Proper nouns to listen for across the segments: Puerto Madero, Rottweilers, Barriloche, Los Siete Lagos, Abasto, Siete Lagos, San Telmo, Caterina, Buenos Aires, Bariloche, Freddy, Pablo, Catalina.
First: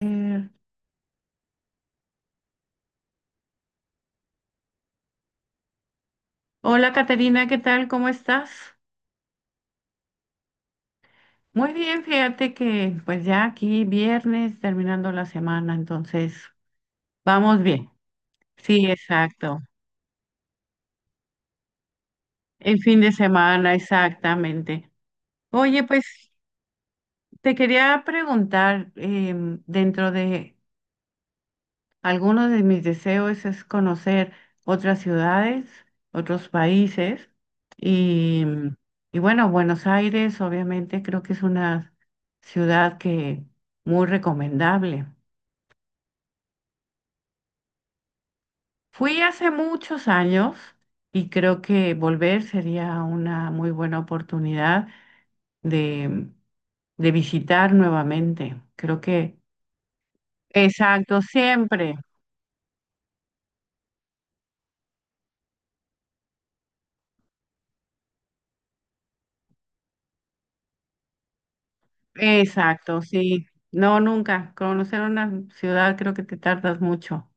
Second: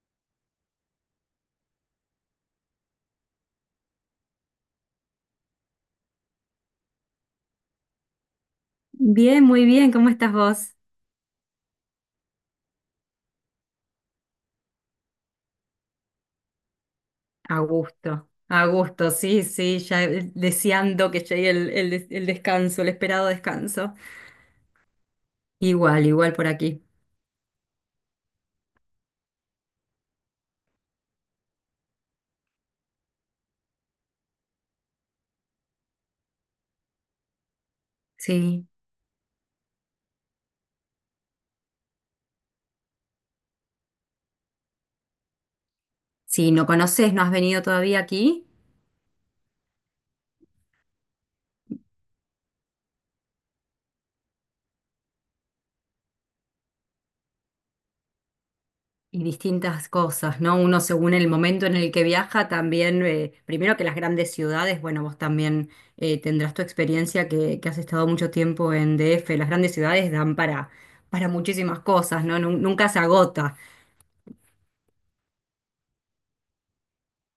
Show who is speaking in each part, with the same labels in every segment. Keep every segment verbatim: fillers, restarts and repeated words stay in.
Speaker 1: Eh, hola Caterina, ¿qué tal? ¿Cómo estás?
Speaker 2: Bien, muy bien, ¿cómo estás vos?
Speaker 1: Muy bien, fíjate que pues ya aquí viernes terminando la semana, entonces
Speaker 2: A
Speaker 1: vamos bien.
Speaker 2: gusto, a
Speaker 1: Sí,
Speaker 2: gusto, sí,
Speaker 1: exacto.
Speaker 2: sí, ya eh, deseando que llegue el, el des- el
Speaker 1: El
Speaker 2: descanso, el
Speaker 1: fin de
Speaker 2: esperado
Speaker 1: semana,
Speaker 2: descanso.
Speaker 1: exactamente. Oye, pues
Speaker 2: Igual, igual por aquí.
Speaker 1: te quería preguntar, em, dentro de algunos de mis deseos es conocer otras ciudades, otros países y,
Speaker 2: Sí,
Speaker 1: y bueno, Buenos Aires obviamente creo que es una ciudad que muy recomendable.
Speaker 2: sí, no conoces, no has venido todavía aquí
Speaker 1: Fui hace muchos años y creo que volver sería una muy buena oportunidad de, de visitar nuevamente. Creo
Speaker 2: y
Speaker 1: que,
Speaker 2: distintas cosas, ¿no? Uno según
Speaker 1: exacto,
Speaker 2: el momento en el
Speaker 1: siempre.
Speaker 2: que viaja también, eh, primero que las grandes ciudades, bueno, vos también eh, tendrás tu experiencia que, que has estado mucho tiempo en D F. Las grandes ciudades dan para, para muchísimas cosas, ¿no? Nun- Nunca se
Speaker 1: Exacto, sí.
Speaker 2: agota.
Speaker 1: No, nunca. Conocer una ciudad creo que te tardas mucho.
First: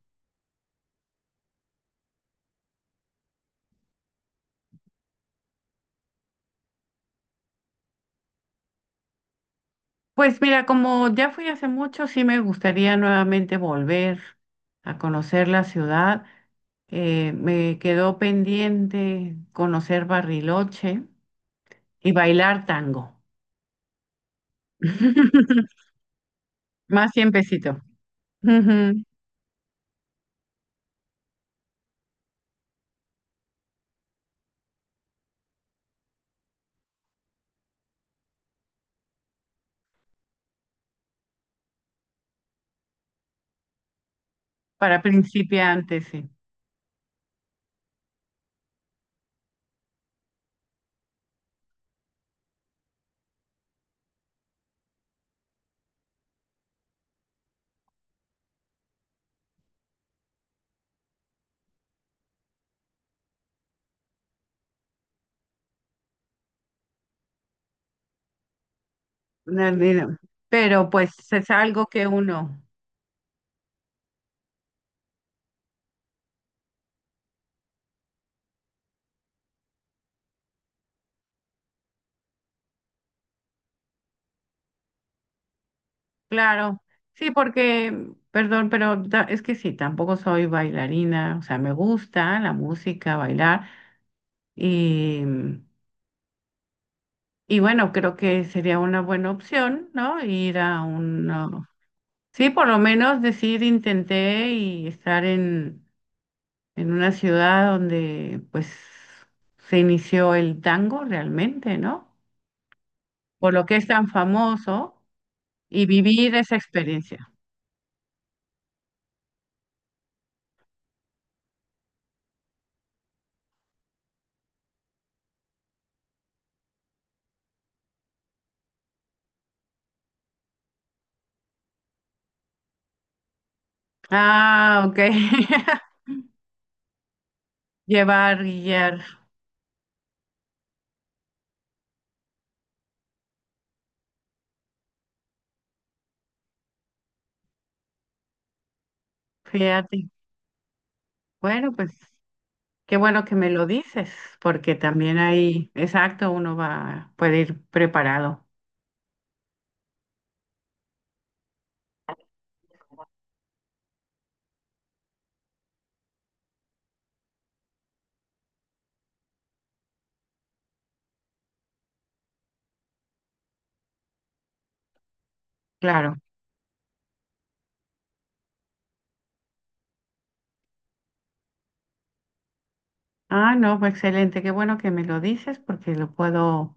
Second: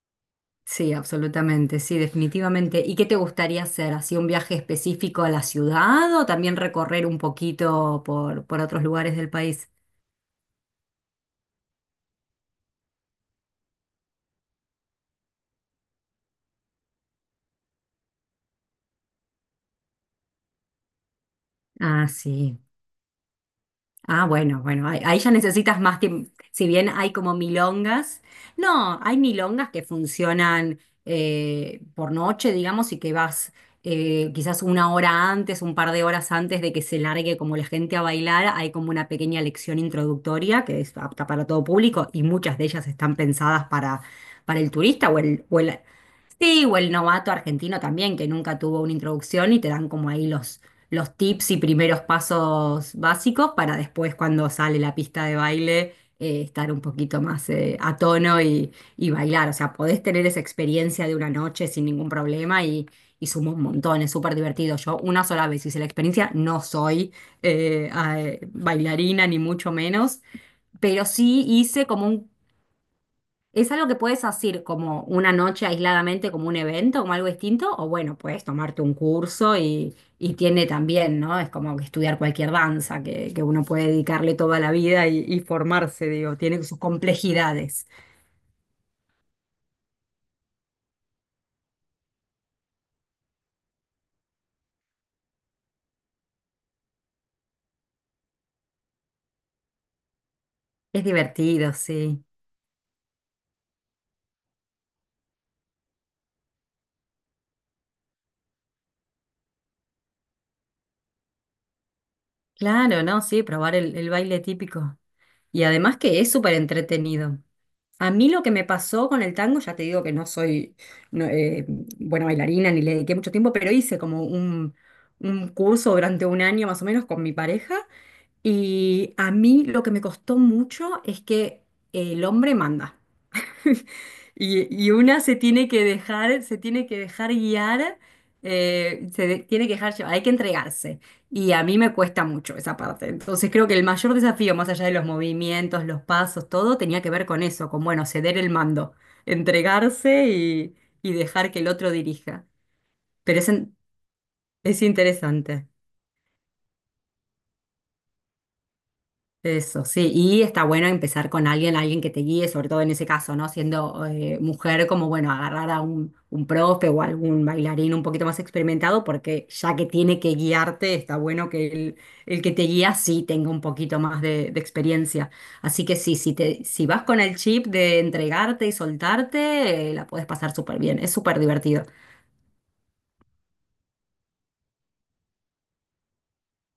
Speaker 2: Sí, absolutamente, sí, definitivamente. ¿Y qué te gustaría hacer? ¿Así un viaje específico a la ciudad o también recorrer un poquito por, por otros lugares del país?
Speaker 1: Pues mira, como ya fui hace mucho, sí me gustaría nuevamente volver a conocer la ciudad. Eh, me quedó pendiente conocer Barriloche
Speaker 2: Ah,
Speaker 1: y
Speaker 2: sí.
Speaker 1: bailar tango.
Speaker 2: Ah, bueno, bueno, ahí, ahí ya necesitas más tiempo. Si bien
Speaker 1: Más
Speaker 2: hay como
Speaker 1: tiempecito.
Speaker 2: milongas, no,
Speaker 1: Ujú,
Speaker 2: hay milongas que funcionan eh, por noche, digamos, y que vas eh, quizás una hora antes, un par de horas antes de que se largue como la gente a bailar. Hay como una pequeña lección introductoria que es apta para todo público y muchas de ellas están pensadas para, para el
Speaker 1: para
Speaker 2: turista o el, o el
Speaker 1: principiantes, sí.
Speaker 2: Sí, o el novato argentino también, que nunca tuvo una introducción y te dan como ahí los, los tips y primeros pasos básicos para después cuando sale la pista de baile eh, estar un poquito más eh, a tono y, y bailar. O sea, podés tener esa experiencia de una noche sin ningún problema y, y suma un montón, es súper divertido. Yo una sola vez hice la experiencia, no soy eh, ah, eh, bailarina ni
Speaker 1: No,
Speaker 2: mucho
Speaker 1: no, no.
Speaker 2: menos,
Speaker 1: Pero
Speaker 2: pero
Speaker 1: pues
Speaker 2: sí
Speaker 1: es
Speaker 2: hice
Speaker 1: algo
Speaker 2: como
Speaker 1: que
Speaker 2: un.
Speaker 1: uno
Speaker 2: ¿Es algo que puedes hacer como una noche aisladamente, como un evento, como algo distinto? O bueno, puedes tomarte un curso y, y tiene también, ¿no? Es como que estudiar cualquier danza, que, que uno puede dedicarle toda la vida y, y formarse, digo, tiene sus
Speaker 1: claro, sí,
Speaker 2: complejidades.
Speaker 1: porque, perdón, pero ta- es que sí, tampoco soy bailarina, o sea, me gusta la música, bailar, y, y bueno, creo que sería una buena opción, ¿no? Ir a
Speaker 2: Es
Speaker 1: un,
Speaker 2: divertido, sí.
Speaker 1: sí, por lo menos decir, intenté y estar en, en una ciudad donde pues se inició el tango realmente, ¿no?
Speaker 2: Claro, ¿no? Sí,
Speaker 1: Por lo que
Speaker 2: probar
Speaker 1: es
Speaker 2: el,
Speaker 1: tan
Speaker 2: el baile típico.
Speaker 1: famoso
Speaker 2: Y
Speaker 1: y
Speaker 2: además que es
Speaker 1: vivir
Speaker 2: súper
Speaker 1: esa experiencia.
Speaker 2: entretenido. A mí lo que me pasó con el tango, ya te digo que no soy, no, eh, buena bailarina ni le dediqué mucho tiempo, pero hice como un, un curso durante un año más o menos con mi pareja y a mí lo que me costó mucho es que el hombre manda. Y,
Speaker 1: Ah,
Speaker 2: y
Speaker 1: ok.
Speaker 2: una se tiene que dejar, se tiene que dejar guiar,
Speaker 1: Llevar, guiar.
Speaker 2: eh, se de- tiene que dejar llevar, hay que entregarse. Y a mí me cuesta mucho esa parte. Entonces creo que el mayor desafío, más allá de los movimientos, los pasos, todo, tenía que ver con eso, con, bueno, ceder el mando,
Speaker 1: Fíjate,
Speaker 2: entregarse y, y dejar que el
Speaker 1: bueno, pues
Speaker 2: otro dirija.
Speaker 1: qué bueno que
Speaker 2: Pero es,
Speaker 1: me lo
Speaker 2: en-
Speaker 1: dices, porque
Speaker 2: es
Speaker 1: también
Speaker 2: interesante.
Speaker 1: ahí, exacto, uno va, puede ir preparado,
Speaker 2: Eso, sí, y está bueno empezar con alguien, alguien que te guíe, sobre todo en ese caso, ¿no? Siendo eh, mujer, como bueno, agarrar a un, un profe o algún bailarín un poquito más experimentado, porque ya que tiene que guiarte, está bueno que el, el que te guía sí tenga un poquito más de, de experiencia. Así que
Speaker 1: claro.
Speaker 2: sí, si te, si vas con el chip de entregarte y soltarte, eh, la puedes pasar súper bien, es súper divertido.
Speaker 1: Ah, no, pues excelente, qué bueno que me lo dices, porque lo puedo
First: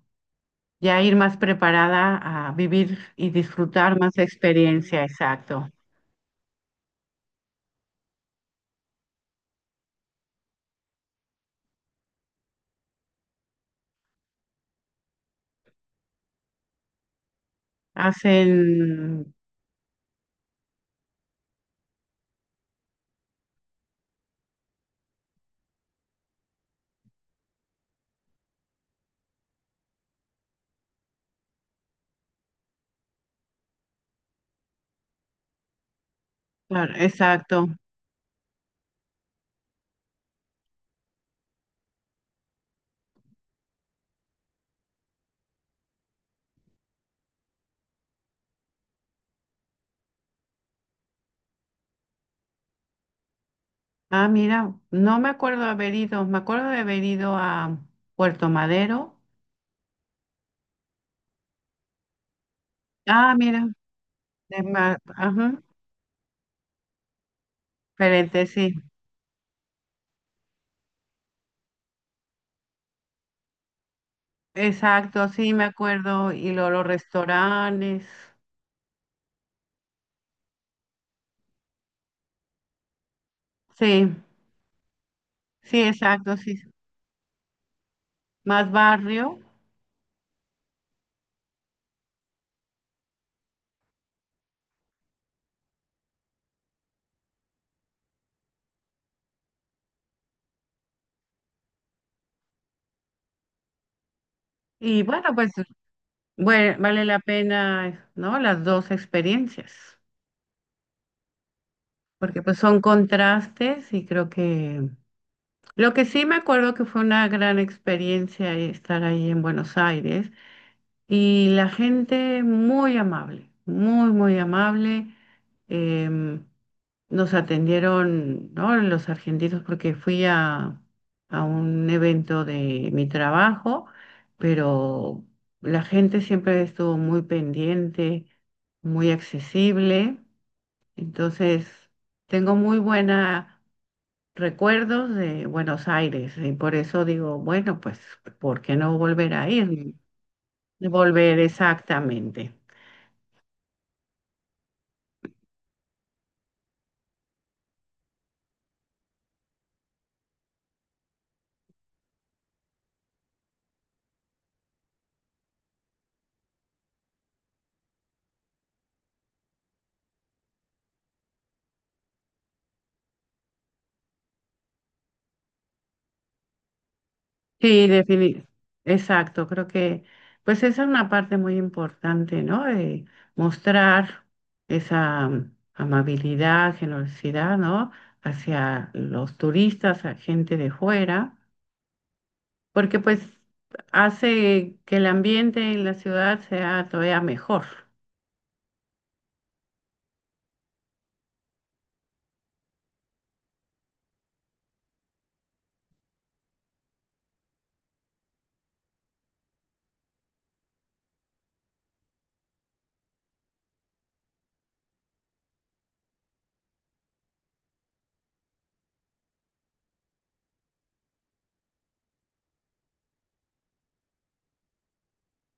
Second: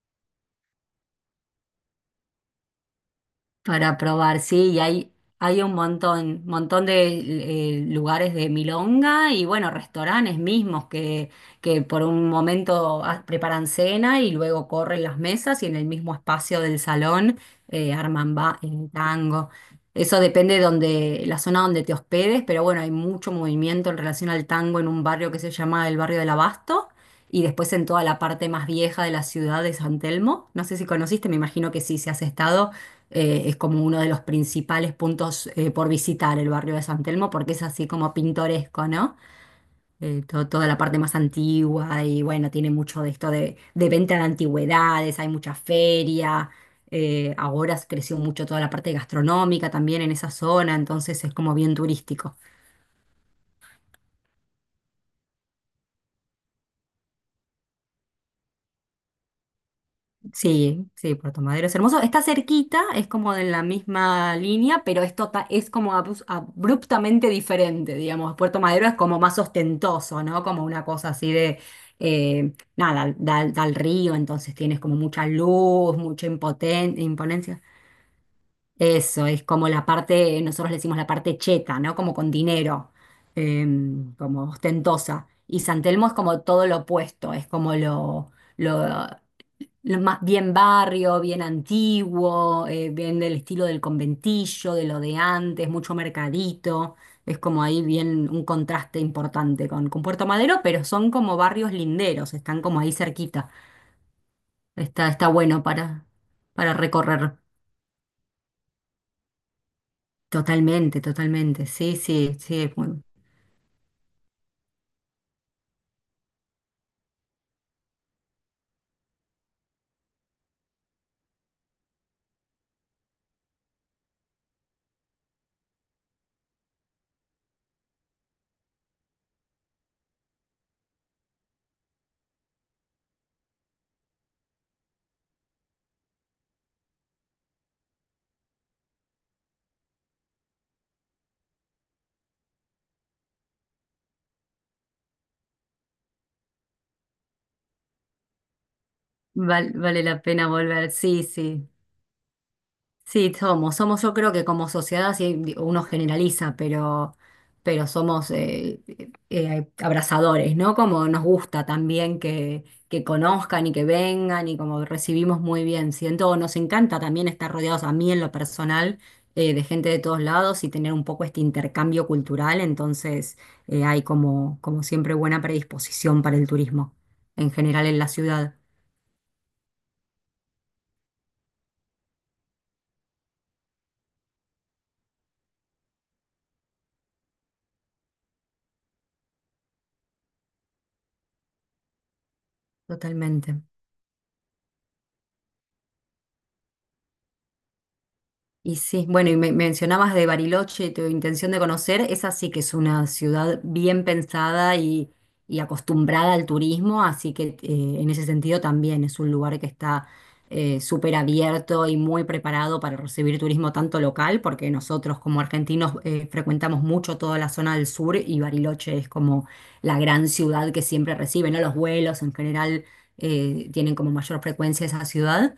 Speaker 1: ya ir más preparada a vivir y
Speaker 2: Para
Speaker 1: disfrutar más la
Speaker 2: probar, sí, y
Speaker 1: experiencia,
Speaker 2: hay, hay
Speaker 1: exacto.
Speaker 2: un montón, montón de eh, lugares de milonga y bueno, restaurantes mismos que, que por un momento ah, preparan cena y luego corren las mesas y en el mismo espacio del salón eh, arman ba- eh,
Speaker 1: Hacen,
Speaker 2: tango. Eso depende de donde, la zona donde te hospedes, pero bueno, hay mucho movimiento en relación al tango en un barrio que se llama el barrio del Abasto y después en toda la parte más vieja de la ciudad de San Telmo. No sé si conociste, me imagino que sí, si has estado eh, es como uno de los principales puntos eh, por visitar el barrio de
Speaker 1: claro,
Speaker 2: San Telmo porque es
Speaker 1: exacto.
Speaker 2: así como pintoresco, ¿no? Eh, to- toda la parte más antigua y bueno, tiene mucho de esto de, de venta de antigüedades, hay mucha feria, eh, ahora creció mucho toda la parte gastronómica también en esa zona, entonces es como bien turístico.
Speaker 1: Ah, mira, no me acuerdo de haber ido, me acuerdo de haber ido a Puerto Madero.
Speaker 2: Sí, sí, Puerto Madero es hermoso. Está cerquita, es
Speaker 1: Ah,
Speaker 2: como de la
Speaker 1: mira,
Speaker 2: misma
Speaker 1: de
Speaker 2: línea,
Speaker 1: ma-
Speaker 2: pero es, tota-
Speaker 1: ajá,
Speaker 2: es como abus- abruptamente diferente, digamos.
Speaker 1: diferente,
Speaker 2: Puerto
Speaker 1: sí.
Speaker 2: Madero es como más ostentoso, ¿no? Como una cosa así de, eh, nada, da, da al río, entonces tienes como mucha
Speaker 1: Exacto, sí, me
Speaker 2: luz, mucha
Speaker 1: acuerdo. Y luego los
Speaker 2: impoten- imponencia.
Speaker 1: restaurantes.
Speaker 2: Eso es como la parte, nosotros le decimos la parte cheta, ¿no? Como con dinero,
Speaker 1: Sí,
Speaker 2: em, como ostentosa. Y
Speaker 1: sí,
Speaker 2: San Telmo es
Speaker 1: exacto,
Speaker 2: como
Speaker 1: sí.
Speaker 2: todo lo opuesto, es como lo,
Speaker 1: Más
Speaker 2: lo,
Speaker 1: barrio.
Speaker 2: lo más bien barrio, bien antiguo, eh, bien del estilo del conventillo, de lo de antes, mucho mercadito. Es como ahí bien un contraste importante con, con Puerto Madero, pero son como barrios linderos, están como ahí cerquita.
Speaker 1: Y
Speaker 2: Está, está
Speaker 1: bueno, pues
Speaker 2: bueno para, para
Speaker 1: bue- vale la
Speaker 2: recorrer.
Speaker 1: pena, ¿no? Las dos experiencias,
Speaker 2: Totalmente, totalmente. Sí, sí,
Speaker 1: porque pues
Speaker 2: sí.
Speaker 1: son
Speaker 2: Bueno,
Speaker 1: contrastes y creo que lo que sí me acuerdo que fue una gran experiencia estar ahí en Buenos Aires y la gente muy amable, muy, muy amable. em, nos atendieron, ¿no? Los argentinos, porque fui a, a un evento de mi trabajo, pero la gente siempre estuvo muy pendiente, muy accesible. Entonces, tengo muy buenos recuerdos de Buenos Aires y por eso digo, bueno, pues, ¿por qué no volver a
Speaker 2: val-
Speaker 1: ir?
Speaker 2: vale la pena volver. Sí,
Speaker 1: Volver
Speaker 2: sí.
Speaker 1: exactamente.
Speaker 2: Sí, somos, somos yo creo que como sociedad sí, di- uno generaliza, pero, pero somos eh, eh, abrazadores, ¿no? Como nos gusta también que, que conozcan y que vengan y como recibimos muy bien. Siento, nos encanta también estar rodeados a mí en lo personal eh, de gente de todos lados y tener un poco este intercambio cultural, entonces eh, hay como, como siempre buena predisposición para el turismo en general
Speaker 1: Sí,
Speaker 2: en la
Speaker 1: definitivamente.
Speaker 2: ciudad.
Speaker 1: Exacto, creo que pues esa es una parte muy importante, ¿no? Eh, mostrar esa mm, amabilidad, generosidad, ¿no? Hacia los turistas, a gente de fuera, porque pues
Speaker 2: Totalmente.
Speaker 1: hace que el ambiente en la ciudad sea todavía mejor.
Speaker 2: Y sí, bueno, y me mencionabas de Bariloche, tu intención de conocer, esa sí que es una ciudad bien pensada y, y acostumbrada al turismo, así que eh, en ese sentido también es un lugar que está eh, súper abierto y muy preparado para recibir turismo tanto local, porque nosotros como argentinos eh, frecuentamos mucho toda la zona del sur y Bariloche es como la gran ciudad que siempre recibe, ¿no? Los vuelos en general eh, tienen como mayor frecuencia esa ciudad,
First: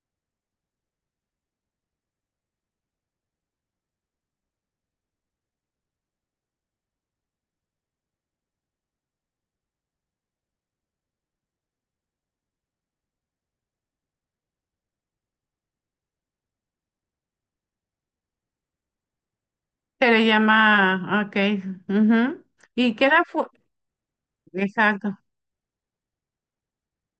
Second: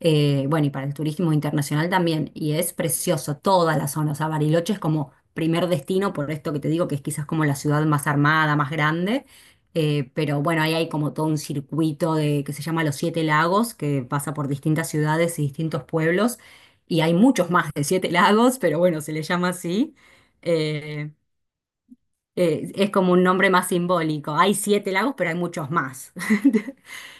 Speaker 2: eh, bueno, y para el turismo internacional también, y es precioso toda la zona. O sea, Bariloche es como primer destino, por esto que te digo que es quizás como la ciudad más armada, más grande, eh, pero bueno, ahí hay como todo un circuito de, que se llama Los Siete Lagos, que pasa por distintas ciudades y distintos pueblos, y hay muchos más de siete lagos, pero bueno, se le llama así,
Speaker 1: Se le
Speaker 2: eh,
Speaker 1: llama, ah, ok, ujú,
Speaker 2: eh, es
Speaker 1: y
Speaker 2: como
Speaker 1: queda,
Speaker 2: un
Speaker 1: fu-
Speaker 2: nombre más simbólico, hay siete lagos,
Speaker 1: exacto,
Speaker 2: pero hay muchos más.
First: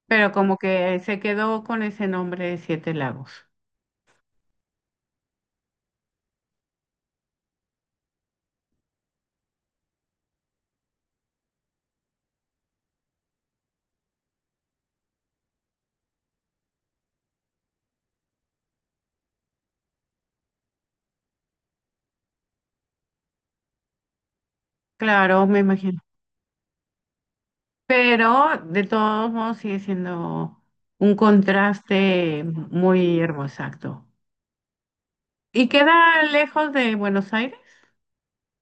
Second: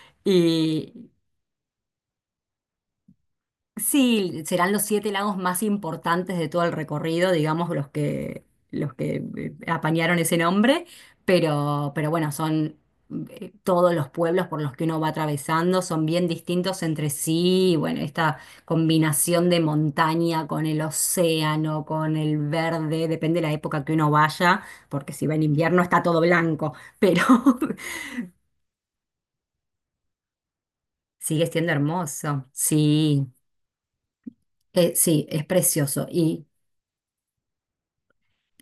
Speaker 1: pero como que
Speaker 2: Y,
Speaker 1: se quedó con ese nombre de Siete Lagos.
Speaker 2: Sí, serán los siete lagos más importantes de todo el recorrido, digamos, los que, los que eh, apañaron ese nombre, pero, pero bueno, son eh, todos los pueblos por los que uno va atravesando, son bien distintos entre sí, y bueno, esta combinación de montaña con el océano, con el verde, depende de la época que uno vaya, porque si va en
Speaker 1: Claro, me
Speaker 2: invierno
Speaker 1: imagino,
Speaker 2: está todo blanco, pero
Speaker 1: pero de todos modos sigue siendo un
Speaker 2: sigue siendo
Speaker 1: contraste
Speaker 2: hermoso,
Speaker 1: muy
Speaker 2: sí.
Speaker 1: hermoso. Exacto.
Speaker 2: Eh, sí, es
Speaker 1: ¿Y
Speaker 2: precioso.
Speaker 1: queda
Speaker 2: y
Speaker 1: lejos de Buenos Aires?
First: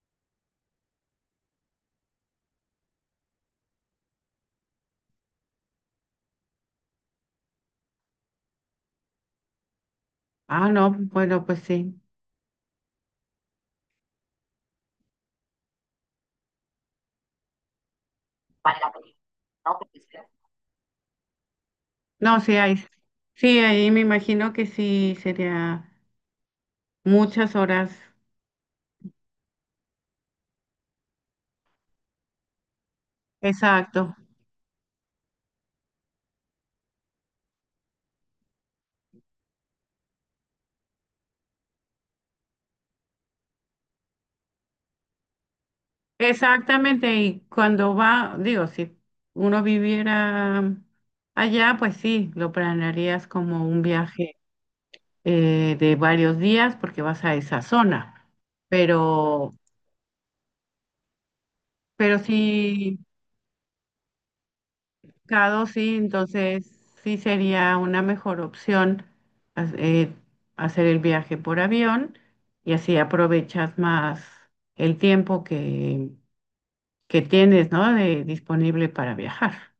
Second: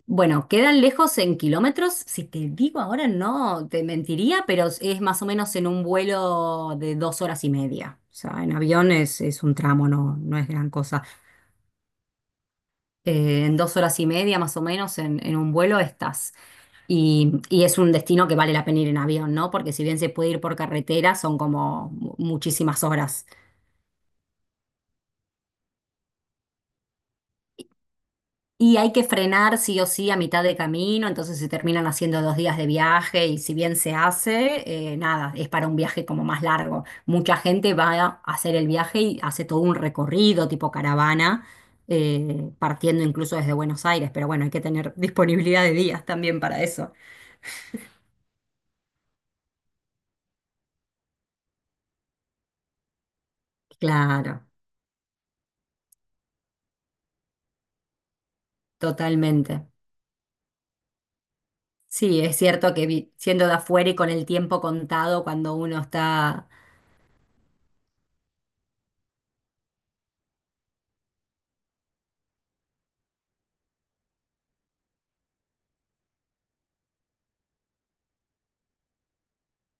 Speaker 2: Bueno, quedan lejos en kilómetros. Si te digo ahora no, te mentiría, pero es es más o menos en un vuelo de dos horas y media. O sea, en avión es, es un tramo, no, no es
Speaker 1: Ah,
Speaker 2: gran
Speaker 1: no,
Speaker 2: cosa.
Speaker 1: bueno, pues sí.
Speaker 2: Eh, en dos horas y media más o menos en, en un vuelo estás. Y, y es un destino que vale la pena ir en avión, ¿no? Porque si bien se puede ir por carretera, son como mu-
Speaker 1: No, sí hay.
Speaker 2: muchísimas horas.
Speaker 1: Sí, ahí me imagino que sí sería muchas horas.
Speaker 2: Y hay que frenar sí o sí a mitad de camino, entonces se terminan haciendo dos días de viaje y si bien se
Speaker 1: Exacto.
Speaker 2: hace, eh, nada, es para un viaje como más largo. Mucha gente va a hacer el viaje y hace todo un recorrido tipo caravana, eh, partiendo incluso desde Buenos Aires, pero bueno, hay que tener disponibilidad de días también para eso.
Speaker 1: Exactamente. Y cuando va, digo, si uno viviera allá, pues sí, lo planearías como un
Speaker 2: Claro,
Speaker 1: viaje eh, de varios días porque vas a esa zona. Pero
Speaker 2: totalmente.
Speaker 1: Pero
Speaker 2: Sí, es cierto que
Speaker 1: sí,
Speaker 2: vi- siendo de afuera y con el tiempo contado, cuando
Speaker 1: claro,
Speaker 2: uno
Speaker 1: sí,
Speaker 2: está.
Speaker 1: entonces sí sería una mejor opción ha- eh, hacer el viaje por avión y así aprovechas más el tiempo que, que tienes, ¿no? De, disponible para viajar.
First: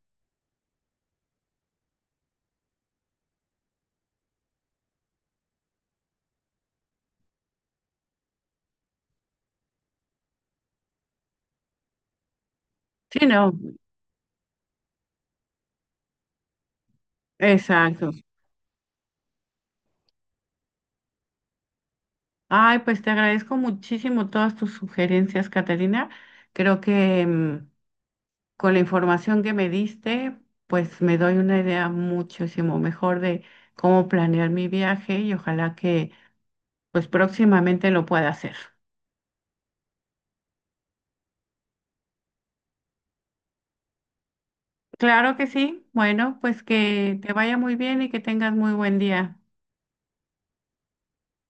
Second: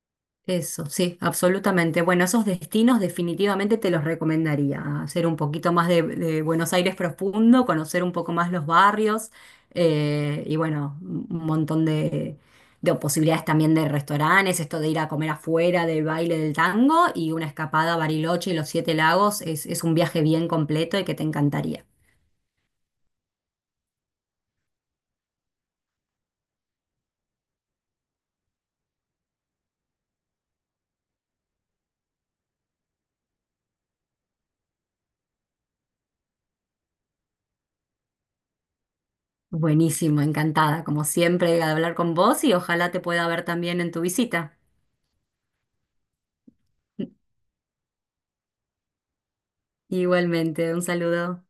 Speaker 2: Eso, sí, absolutamente. Bueno, esos destinos definitivamente te los recomendaría. Hacer un poquito más de, de Buenos Aires profundo, conocer un poco más los barrios eh, y bueno, un un montón de, de
Speaker 1: Sí,
Speaker 2: posibilidades
Speaker 1: no,
Speaker 2: también de restaurantes, esto de ir a comer afuera, del baile del tango y una escapada a
Speaker 1: exacto.
Speaker 2: Bariloche y los Siete Lagos es, es un viaje bien completo y que te encantaría.
Speaker 1: Ay, pues te agradezco muchísimo todas tus sugerencias, Catalina. Creo que mm, con la información que me diste, pues me doy una idea muchísimo mejor de cómo planear mi viaje y ojalá que pues próximamente lo pueda hacer.
Speaker 2: Buenísimo, encantada, como siempre, de hablar con vos y ojalá te pueda ver también en tu visita.
Speaker 1: Claro que sí. Bueno, pues que te vaya muy bien y que tengas muy buen día.
Speaker 2: Igualmente, un saludo.